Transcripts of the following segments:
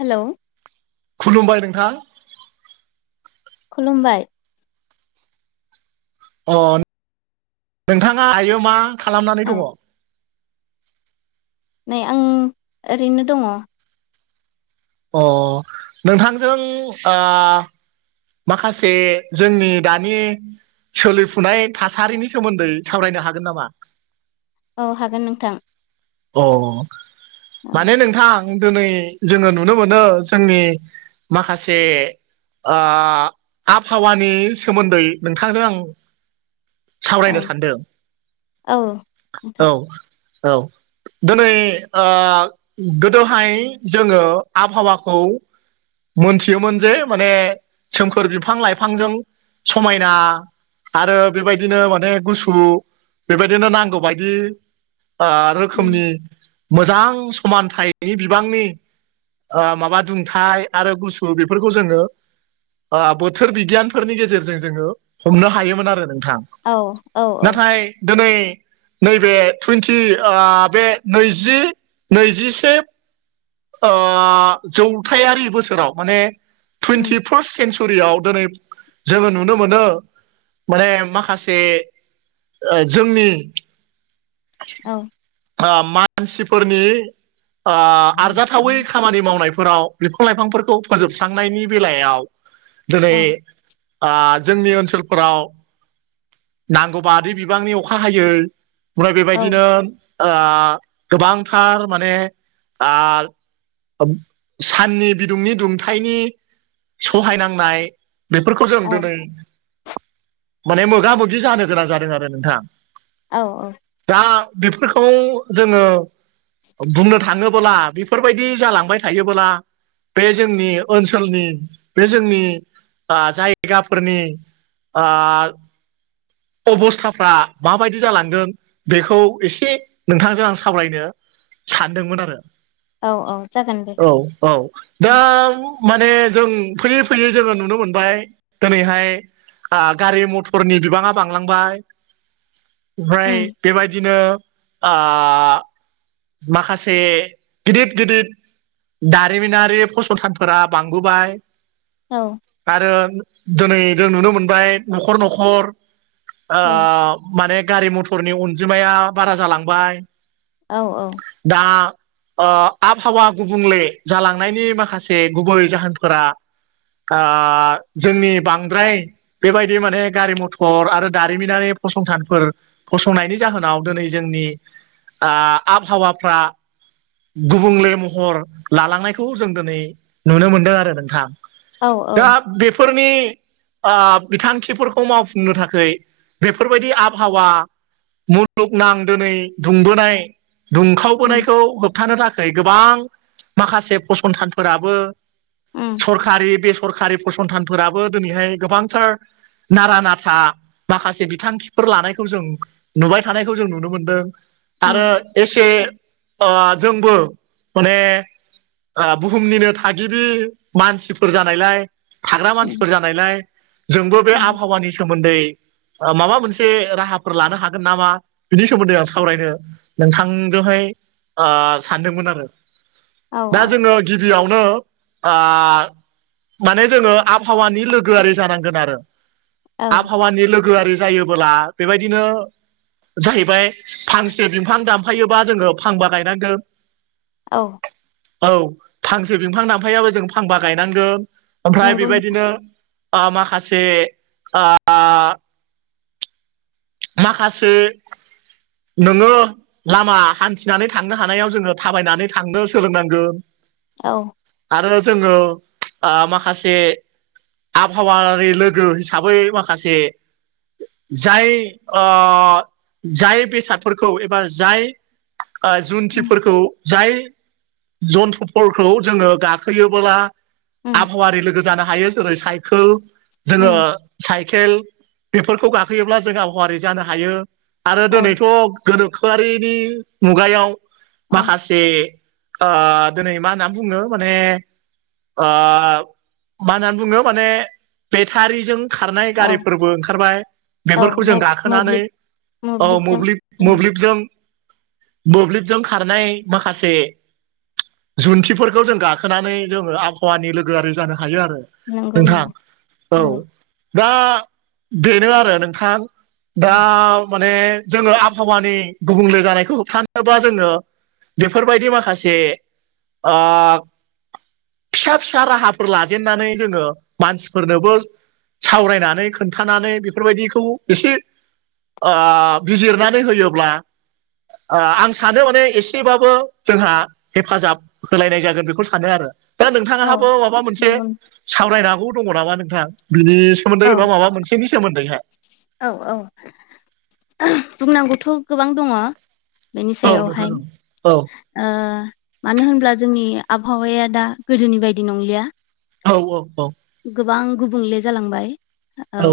Hello खुलुमबाय नोंथां खुलुमबाय अ नोंथाङा दायो मा खालामनानै औ दङ नै आं ओरैनो दङ अ नोंथांजों ओ माखासे जोंनि दानि सोलिफुनाय थासारिनि सोमोन्दै सावरायनो हागोन नामा औ हागोन नोंथां अ औ माने नोंथां दोनै जोङो नुनो मोनो जोंनि माखासे ओ ओ आबहावानि सोमोन्दै नोंथांजों आं औ सावरायनो सानदों औ नोंथां औ औ दोनै ओ गोदोहाय जोङो आबहावाखौ मोनथियोमोन जे माने सोमखोर बिफां लाइफांजों समायना आरो बेबायदिनो माने गुसु बेबायदिनो नांगौ बायदि ओ रोखोमनि मोजां समानथायनि बिबांनि ओ माबा दुंथाय आरो गुसु बेफोरखौ जोङो ओ बोथोर बिगियानफोरनि गेजेरजों जोङो हमनो हायोमोन आरो नोंथां औ औ औ नाथाय दोनै नैबे टुइन्टि ओ बे नैजि नैजिसे ओ जौथायारि बोसोराव माने उम टुइन्टि फार्स्ट सेन्सुरियाव दोनै जोङो नुनो मोनो माने माखासे ओ जोंनि औ ओ मानसिफोरनि ओ आरजाथावै खामानि मावनायफोराव बिफां लाइफांफोरखौ फोजोबस्रांनायनि बेलायाव औ दोनै ओ जोंनि ओनसोलफोराव नांगौबादि बिबांनि अखा हायै ओमफ्राय औ बेबायदिनो ओ गोबांथार माने ओ साननि बिदुंनि दुंथनि सहायनांनाय बेफोरखौ जों औ दिनै माने मोगा मोगि जानो गोनां जादों आरो नोंथाङा। औ औ दा बेफोरखौ जोंङो बुंनो थाङोबोला बेफोरबायदि जालांबाय थायोबोला। बे जोंनि ओनसोलनि बे जोंनि ओ जायगाफोरनि ओ अबस्थाफ्रा माबायदि जालांदों बेखौ एसे नोंथांजों आं सावरायनो सानदोंमोन आरो औ औ जागोन दे औ औ दा माने जों फैयै-फैयै जोङो नुनो मोनबाय दोनैहाय ओ गारि मथर फोरनि बिबाङा बांलांबाय ओमफ्राय उम बेबायदिनो ओ माखासे गिदिर गिदिर दारिमिनारि फसंथानफोरा बांबोय औ आरो दोनै जों नुनो मोनबाय नखर नखर ओ औ माने गारि मथरनि अनजिमाया बारा जालांबाय। औ औ दा ओ आबहावा गुबुंले जालांनायनि माखासे गुबै जाहोनफोरा आ जोंनि बांद्राय बेबायदि माने गारि मथर आरो दारिमिनारि फसंथानफोर फसंनायनि जाहोनाव दिनै जोंनि आ आबहावाफ्रा गुबुंले महर लालांनायखौ जों दिनै नुनो मोनदों आरो नोंथां। औ दा औ बेफोरनि आ बिथांखिफोरखौ खौ मावफुंनो थाखाय बेफोरबायदि आबहावा मुलुगनां दिनै दुंबोनाय उम दुंखावबोनायखौ होब हमथानो थाखाय गोबां माखासे फसंथानफोराबो उम सरकारि बे सरकारि फसंथानफोराबो दिनैहाय गोबांथार नारा नाथा माखासे बिथांखिफोर लानायखौ जों नुबाय थानायखौ जों नुनो मोनदों। आरो उम एसे ओ जोंबो माने बुहुमनिनो थागिरि मानसिफोर जानायलाय थाग्रा उम मानसिफोर जानायलाय जोंबो बे उम आबहावानि सोमोन्दै माबा मोनसे राहाफोर लानो हागोन नामा बिनि सोमोन्दै आं सावरायनो नोंथांजोंहाय सानदोंमोन आरो औ दा औ जोंङो गिबियावनो आ माने जोंङो आबहावानि लोगोआरि जानांगोन आरो। औ आबहावानि लोगोआरि जायोबोला बेबायदिनो जाहैबाय फांसे बिफां दानफायोबा जोंङो फांबा गायनांगोन। औ औ फांसे बिफां दांफायाबो जों फांबा गायनांगो। ओमफ्राय नंगौ बेबायदिनो ओ माखासे आ माखासे नोंङो लामा हान्थिनानै थांनो हानायाव जोंङो थाबायनानै थांनो सोलोंनांगो। औ आरो जोंङो माखासे आबहावानि लोगो हिसाबै माखासे जाय जाय बेसादफोरखौ एबा जाय ओ उम जुन्थिफोरखौ जाय जन्थ्रफोरखौ जोङो गाखोयोबोला उम आबहावारि लोगो जानो हायो जेरै साइकेल जोङो उम साइकेल बेफोरखौ गाखोयोब्ला जों आबहावारि जानो हायो आरो औ दोनैथ' गोनोखोआरिनि मुगायाव औ माखासे ओ दोनै मा होनना बुङो माने ओ मा होननानै बुङो माने बेथारिजों खारनाय औ गारिफोरबो ओंखारबाय औ बेफोरखौ जों गाखोनानै मोब्लिब औ मोब्लिबजों मोब्लिब नंगौ मोब्लिबजों मोब्लिबजों खारनाय माखासे जुन्थिफोरखौ जों गाखोनानै जोंङो आबहावानि लोगोआरि जानो हायो आरो। नंगौ नोंथां औ नंगौ दा बेनो आरो नोंथां। दा माने जोङो आबहावानि गुबुंले जानायखौ होबथानोबा जोङो बेफोरबायदि माखासे ओ फिसा फिसा राहाफोर लाजेननानै जोङो मानसिफोरनोबो सावरायनानै खोन्थानानै बेफोरबायदिखौ इसे ओ बिजिरनानै होयोब्ला ओ ओ आं सानो माने एसेबाबो जोंहा हेफाजाब होलायनाय जागोन बेखौ सानो आरो। दा औ नोंथांहाबो माबा मोनसे नंगौ सावरायनांगौ दङ नामा नोंथां बिनि सोमोन्दै नोंथां औ एबा माबा मोनसेनि सोमोन्दैहाय। औ औ बुंनांगौथ' गोबां दङ। बेनि औ नोंथां औ सायावहाय ओ मानो होनब्ला जोंनि आबहावाया दा गोदोनि बायदि नंलिया औ औ औ गोबां गुबुंले जालांबाय औ।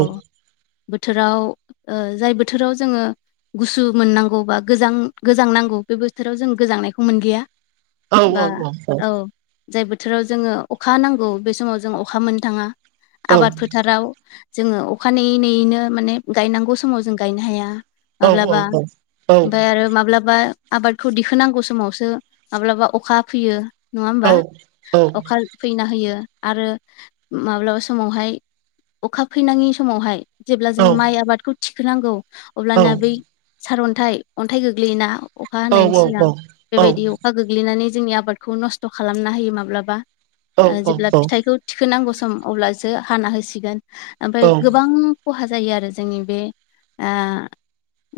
बोथोराव ओ जाय बोथोराव जोङो गुसु मोननांगौ बा गोजां गोजां नांगौ बे बोथोराव जों गोजांनायखौ मोनलिया बा औ जाय बोथोराव जोङो अखा नांगौ बे समाव जों अ अखा मोननो थाङा आबाद फो थाराव जोङो अखा नेयै नेयैनो माने गायनांगौ समाव जों गायनो हाया। माब्लाबा ओमफाय आरो माब्लाबा आबादखौ दिहुननांगौ समावसो माब्लाबा अखा फैयो नङा होमबा अखा फैना होयो आरो माब्लाबा समावहाय अखा फैनाङि समावहाय जेब्ला जोङो माइ आबादखौ थिखोनांगौ अब्लाना बै सारअन्थाइ अन्थाइ गोग्लैयोना अखा हानायनि सिगां बेबायदि अखा गोग्लैनानै जोंनि आबादखौ नस्थ' खालामना होयो माब्लाबा। ओ जेब्ला फिथाइखौ थिखोनांगौ सम अब्लासो हाना होसिगोन। ओमफाय गोबां खहा जायो आरो जोंनि बे ओ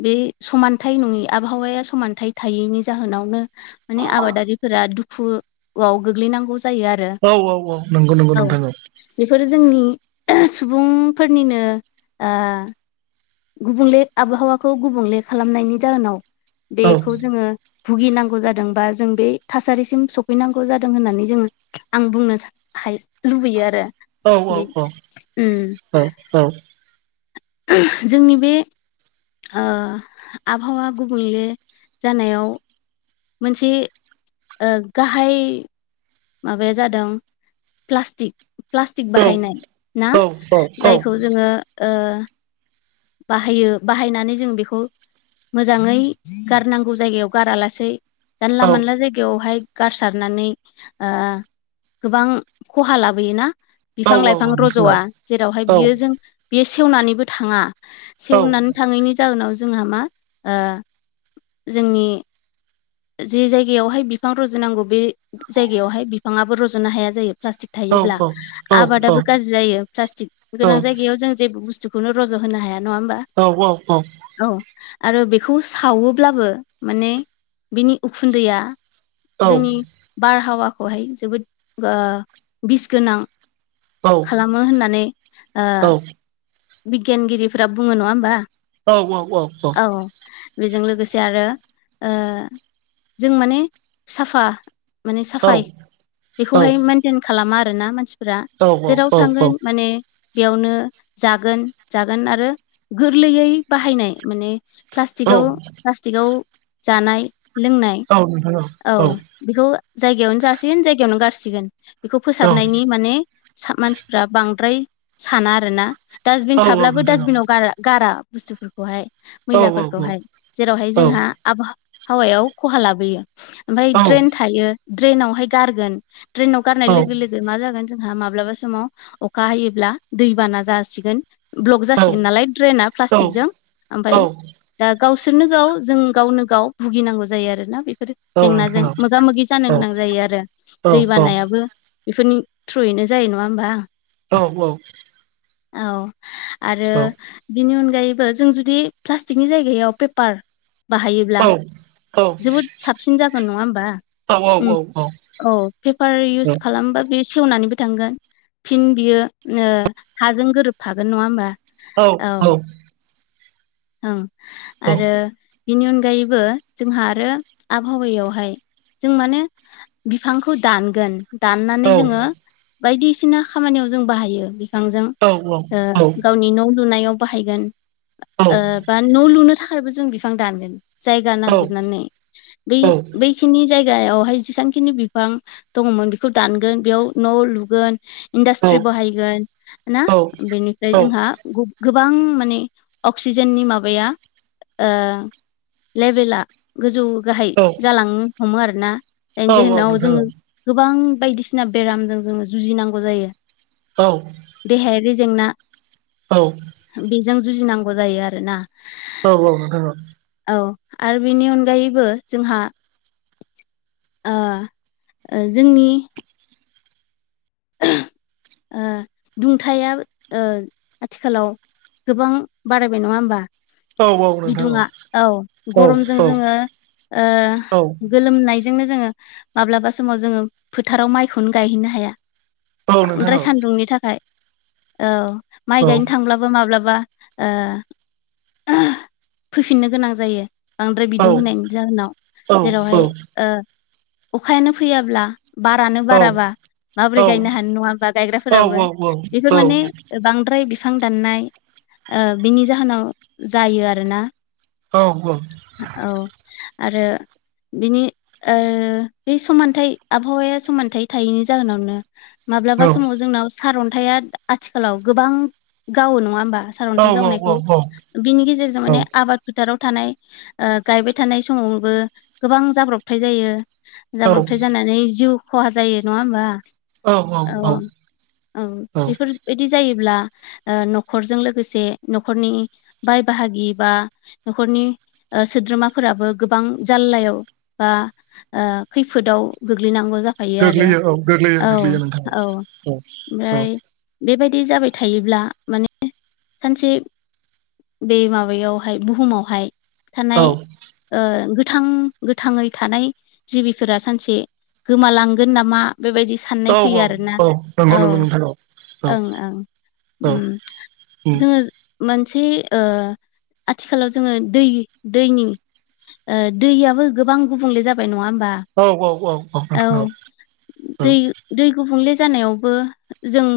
बे समानथाइ नङि आबहावाया समानथाइ थायैनि जाहोनावनो माने आबादारिफोरा दुखुआव गोग्लैनांगौ जायो आरो औ औ औ औ नोंगौ नोंगौ नोंथां औ। बेफोरो जोंनि सुबुंफोरनिनो ओ गुबुंले आबहावाखौ गुबुंले खालामनायनि जाहोनाव औ बेखौ जोङो भुगिनांगौ जादों बा जों बे थासारिसिम सफैनांगौ जादों होननानै जोङो आं बुंनो सा हाय लुबैयो आरो। औ औ बे उम औ औ औ जोंनि बे ओ आबहावा गुबुंले जानायाव मोनसे ओ गाहाय माबाया जादों प्लास्टिक। प्लास्टिक बाहायनाय ना जायखौ जोङो ओ बाहायो बाहायनानै जों बेखौ मोजाङै गारनांगौ जायगायाव गारालासेै जानला मानला जायगायावहाय गारसारनानै ओ गोबां खहा लाबोयोना। बिफां लाइफां रज'वा जेरावहाय बियो जों बेयो सेवनानैबो थाङा सेवनानै थाङैनि जाहोनाव जोंहा मा ओ जोंनि जे जायगायावहाय बिफां रजनांगौ बे जायगायावहाय बि बिफाङाबो रज'नो हाया जायो प्लास्टिक थायोब्ला आबादाबो गाज्रि जायो प्लास्टिक गोनां जायगायाव जों जेबो बुस स्थुखौनो रज' होनो हाया नङा होमबा। औ औ औ औ आरो बेखौ सावोब्लाबो माने बिनि उखुन्दैया जोंनि बारहावाखौहाय जोबोद ओ बिस गोनां खालामो होननानै ओ बिगियानगिरिफोरा बुङो नङा होमबा? औ औ औ औ औ बेजों लोगोसे आरो जों माने साफा माने साफाय बेखौहाय मेेनटेन खालामा आरोना मानसि फोरा जेराव औ थांगोन माने बेयावनो जागोन जागोन आरो गोरलैयै बाहायनाय माने औ औ प्लास्टिकआव प्लास्टिकआव जानाय लोंनाय औ नोंथां औ बेखौ जायगायावनो जासिगोन जायगायावनो गारसिगोन बेखौ फोसाबनायनि माने साब मानसिफ्रा बांद्राय साना आरोना। डास्टबिन थाब्लाबो डास्टबिनाव गार-गारा बुस्थुफोरखौहाय। मैलाफोरखौहाय जेरावहाय जोंहा आबहावायाव खहा लाबोयो। ओमफ्राय ड्रेन थायो ड्रेनावहाय गारगोन ड्रेनाव गारनाय लोगो लोगो मा जागोन जोंहा माब्लाबा समाव अखा हायोब्ला दैबाना जासिगोन। ब्लक जासिगोन नालाय ड्रेना प्लास्टिकजों ओमफाय दा गावसोरनो गाव जों गावनो गाव भुगिनांगौ जायो आरोना बेफोरो। नोंथां जेंनाजों औ मोगा मोगि जानो गोनां जायो आरो दै बानायाबो बेफोरनि थ्रुयैनो जायो नङा होमबा? औ औ औ आरो बिनि अनगायैबो जों जुदि प्लास्टिकनि जायगायाव पेपार बाहायोब्ला जोबोद साबसिन जागोन नङा होमबा? उम औ पेपार इउस खालामबा बे सेवनानैबो थांगोन फिन बियो हाजों गोरोबफागोन नङा होमबा? औ औ ओं आरो बेनि अनगायैबो जोंहा आरो आबहावायावहाय जों माने बिफांखौ दानगोन दाननानै जोङो बायदिसिना खामानियाव जों बाहायो। बिफांजों गावनि न' लुनायाव बाहायगोन। बा न' लुनो थाखायबो जों बिफां दानगोन। जायगा नानगिरनानै बै बै जिखिनि जायगायावहाय जेसांखिनि बिफां दङमोन बेखौ दानगोन बेयाव न' लुगोन इन्डास्ट्रि बाहायगोन ना बेनिफ्राय जोंहा गोबां माने अक्सिजेननि माबाया ओ लेभेला गोजौ गाहाय जालांनो हमो आरोना जायनि जाहोनाव जोङो गोबां बायदिसिना बेरामजों जोङो जुजिनांगौ जायो औ देहायारि जेंना औ बेजों जुजिनांगौ जायो आरोना। औ औ नोंथां औ औ आरो बेनि अनगायैबो जोंहा ओ जोंनि ओ दुंथाया ओ आथिखालाव गोबां बारायबाय नङा होमबा? बिदुुङा औ गरमजों जोङो ओ गोलोमनायजोंनो जोङो माब्लाबा समाव जोङो फोथाराव माइखौनो गायहैनो हाया बांद्राय सान्दुंनि थाखाय औ माइ गायनो थांब्लाबो माब्लाबा ओ फैफिननो गोनां जायो बांद्राय बिदुं होनायनि जाहोनाव जेरावहाय ओ अखायानो फैयाब्ला बारानो औ औ बाराबा माब्रै गायनो हानाय नङा बा गायग्राफोराबो बेफोर माने बांद्राय बिफां दाननाय ओ बिनि जाहोनाव जायो आरोना औ औ औ आरो बिनि ओ बे समानथाइ आबहावाया समानथाइ थायैनि जाहोनावनो माब्लाबा समाव जोंनाव सारन्थाइया आथिखालाव गोबां गावो नङा होमबा सारन्थाइ गावनायखौ बिनि गेजेरजों माने आबाद फोथाराव थानाय गायबाय थानाय समावनोबो गोबां जाब्रबथाय जायो जाब्रबथाय जानानै जिउ खहा जायो नङा होमबा औ औ बेफोरबायदि जायोब्ला ओ न'खरजों लोगोसे न'खरनि बाय बाहागि बा न'खरनि ओ सोद्रोमाफोराबो गोबां जाललायाव बा ओ खैफोदाव गोग्लैनांगौ जाख गोग्लैयो औ गोग्लैयो गोग्लैयो नोंथां औ औ औ ओमफ्राय बेबायदि जाबाय थायोब्ला माने सानसे बे माबायावहाय बुहुमावहाय औ थानाय ओ गोथां गोथाङै थानाय जिबिफोरा सानसे गोमालांगोन नामा बेबायदि औ साननाय औ फैयो आरोना औ नंगौ औ नंगौ नोंथां औ ओं ओं औ ओम जोङो मोनसे ओ आथिखालाव जोङो दै दैनि दैयाबबो गोबां गुबुंले जाबाय नङा होमबा औ औ औ औ औ औ दै दै गुबुंले जानायावबो जों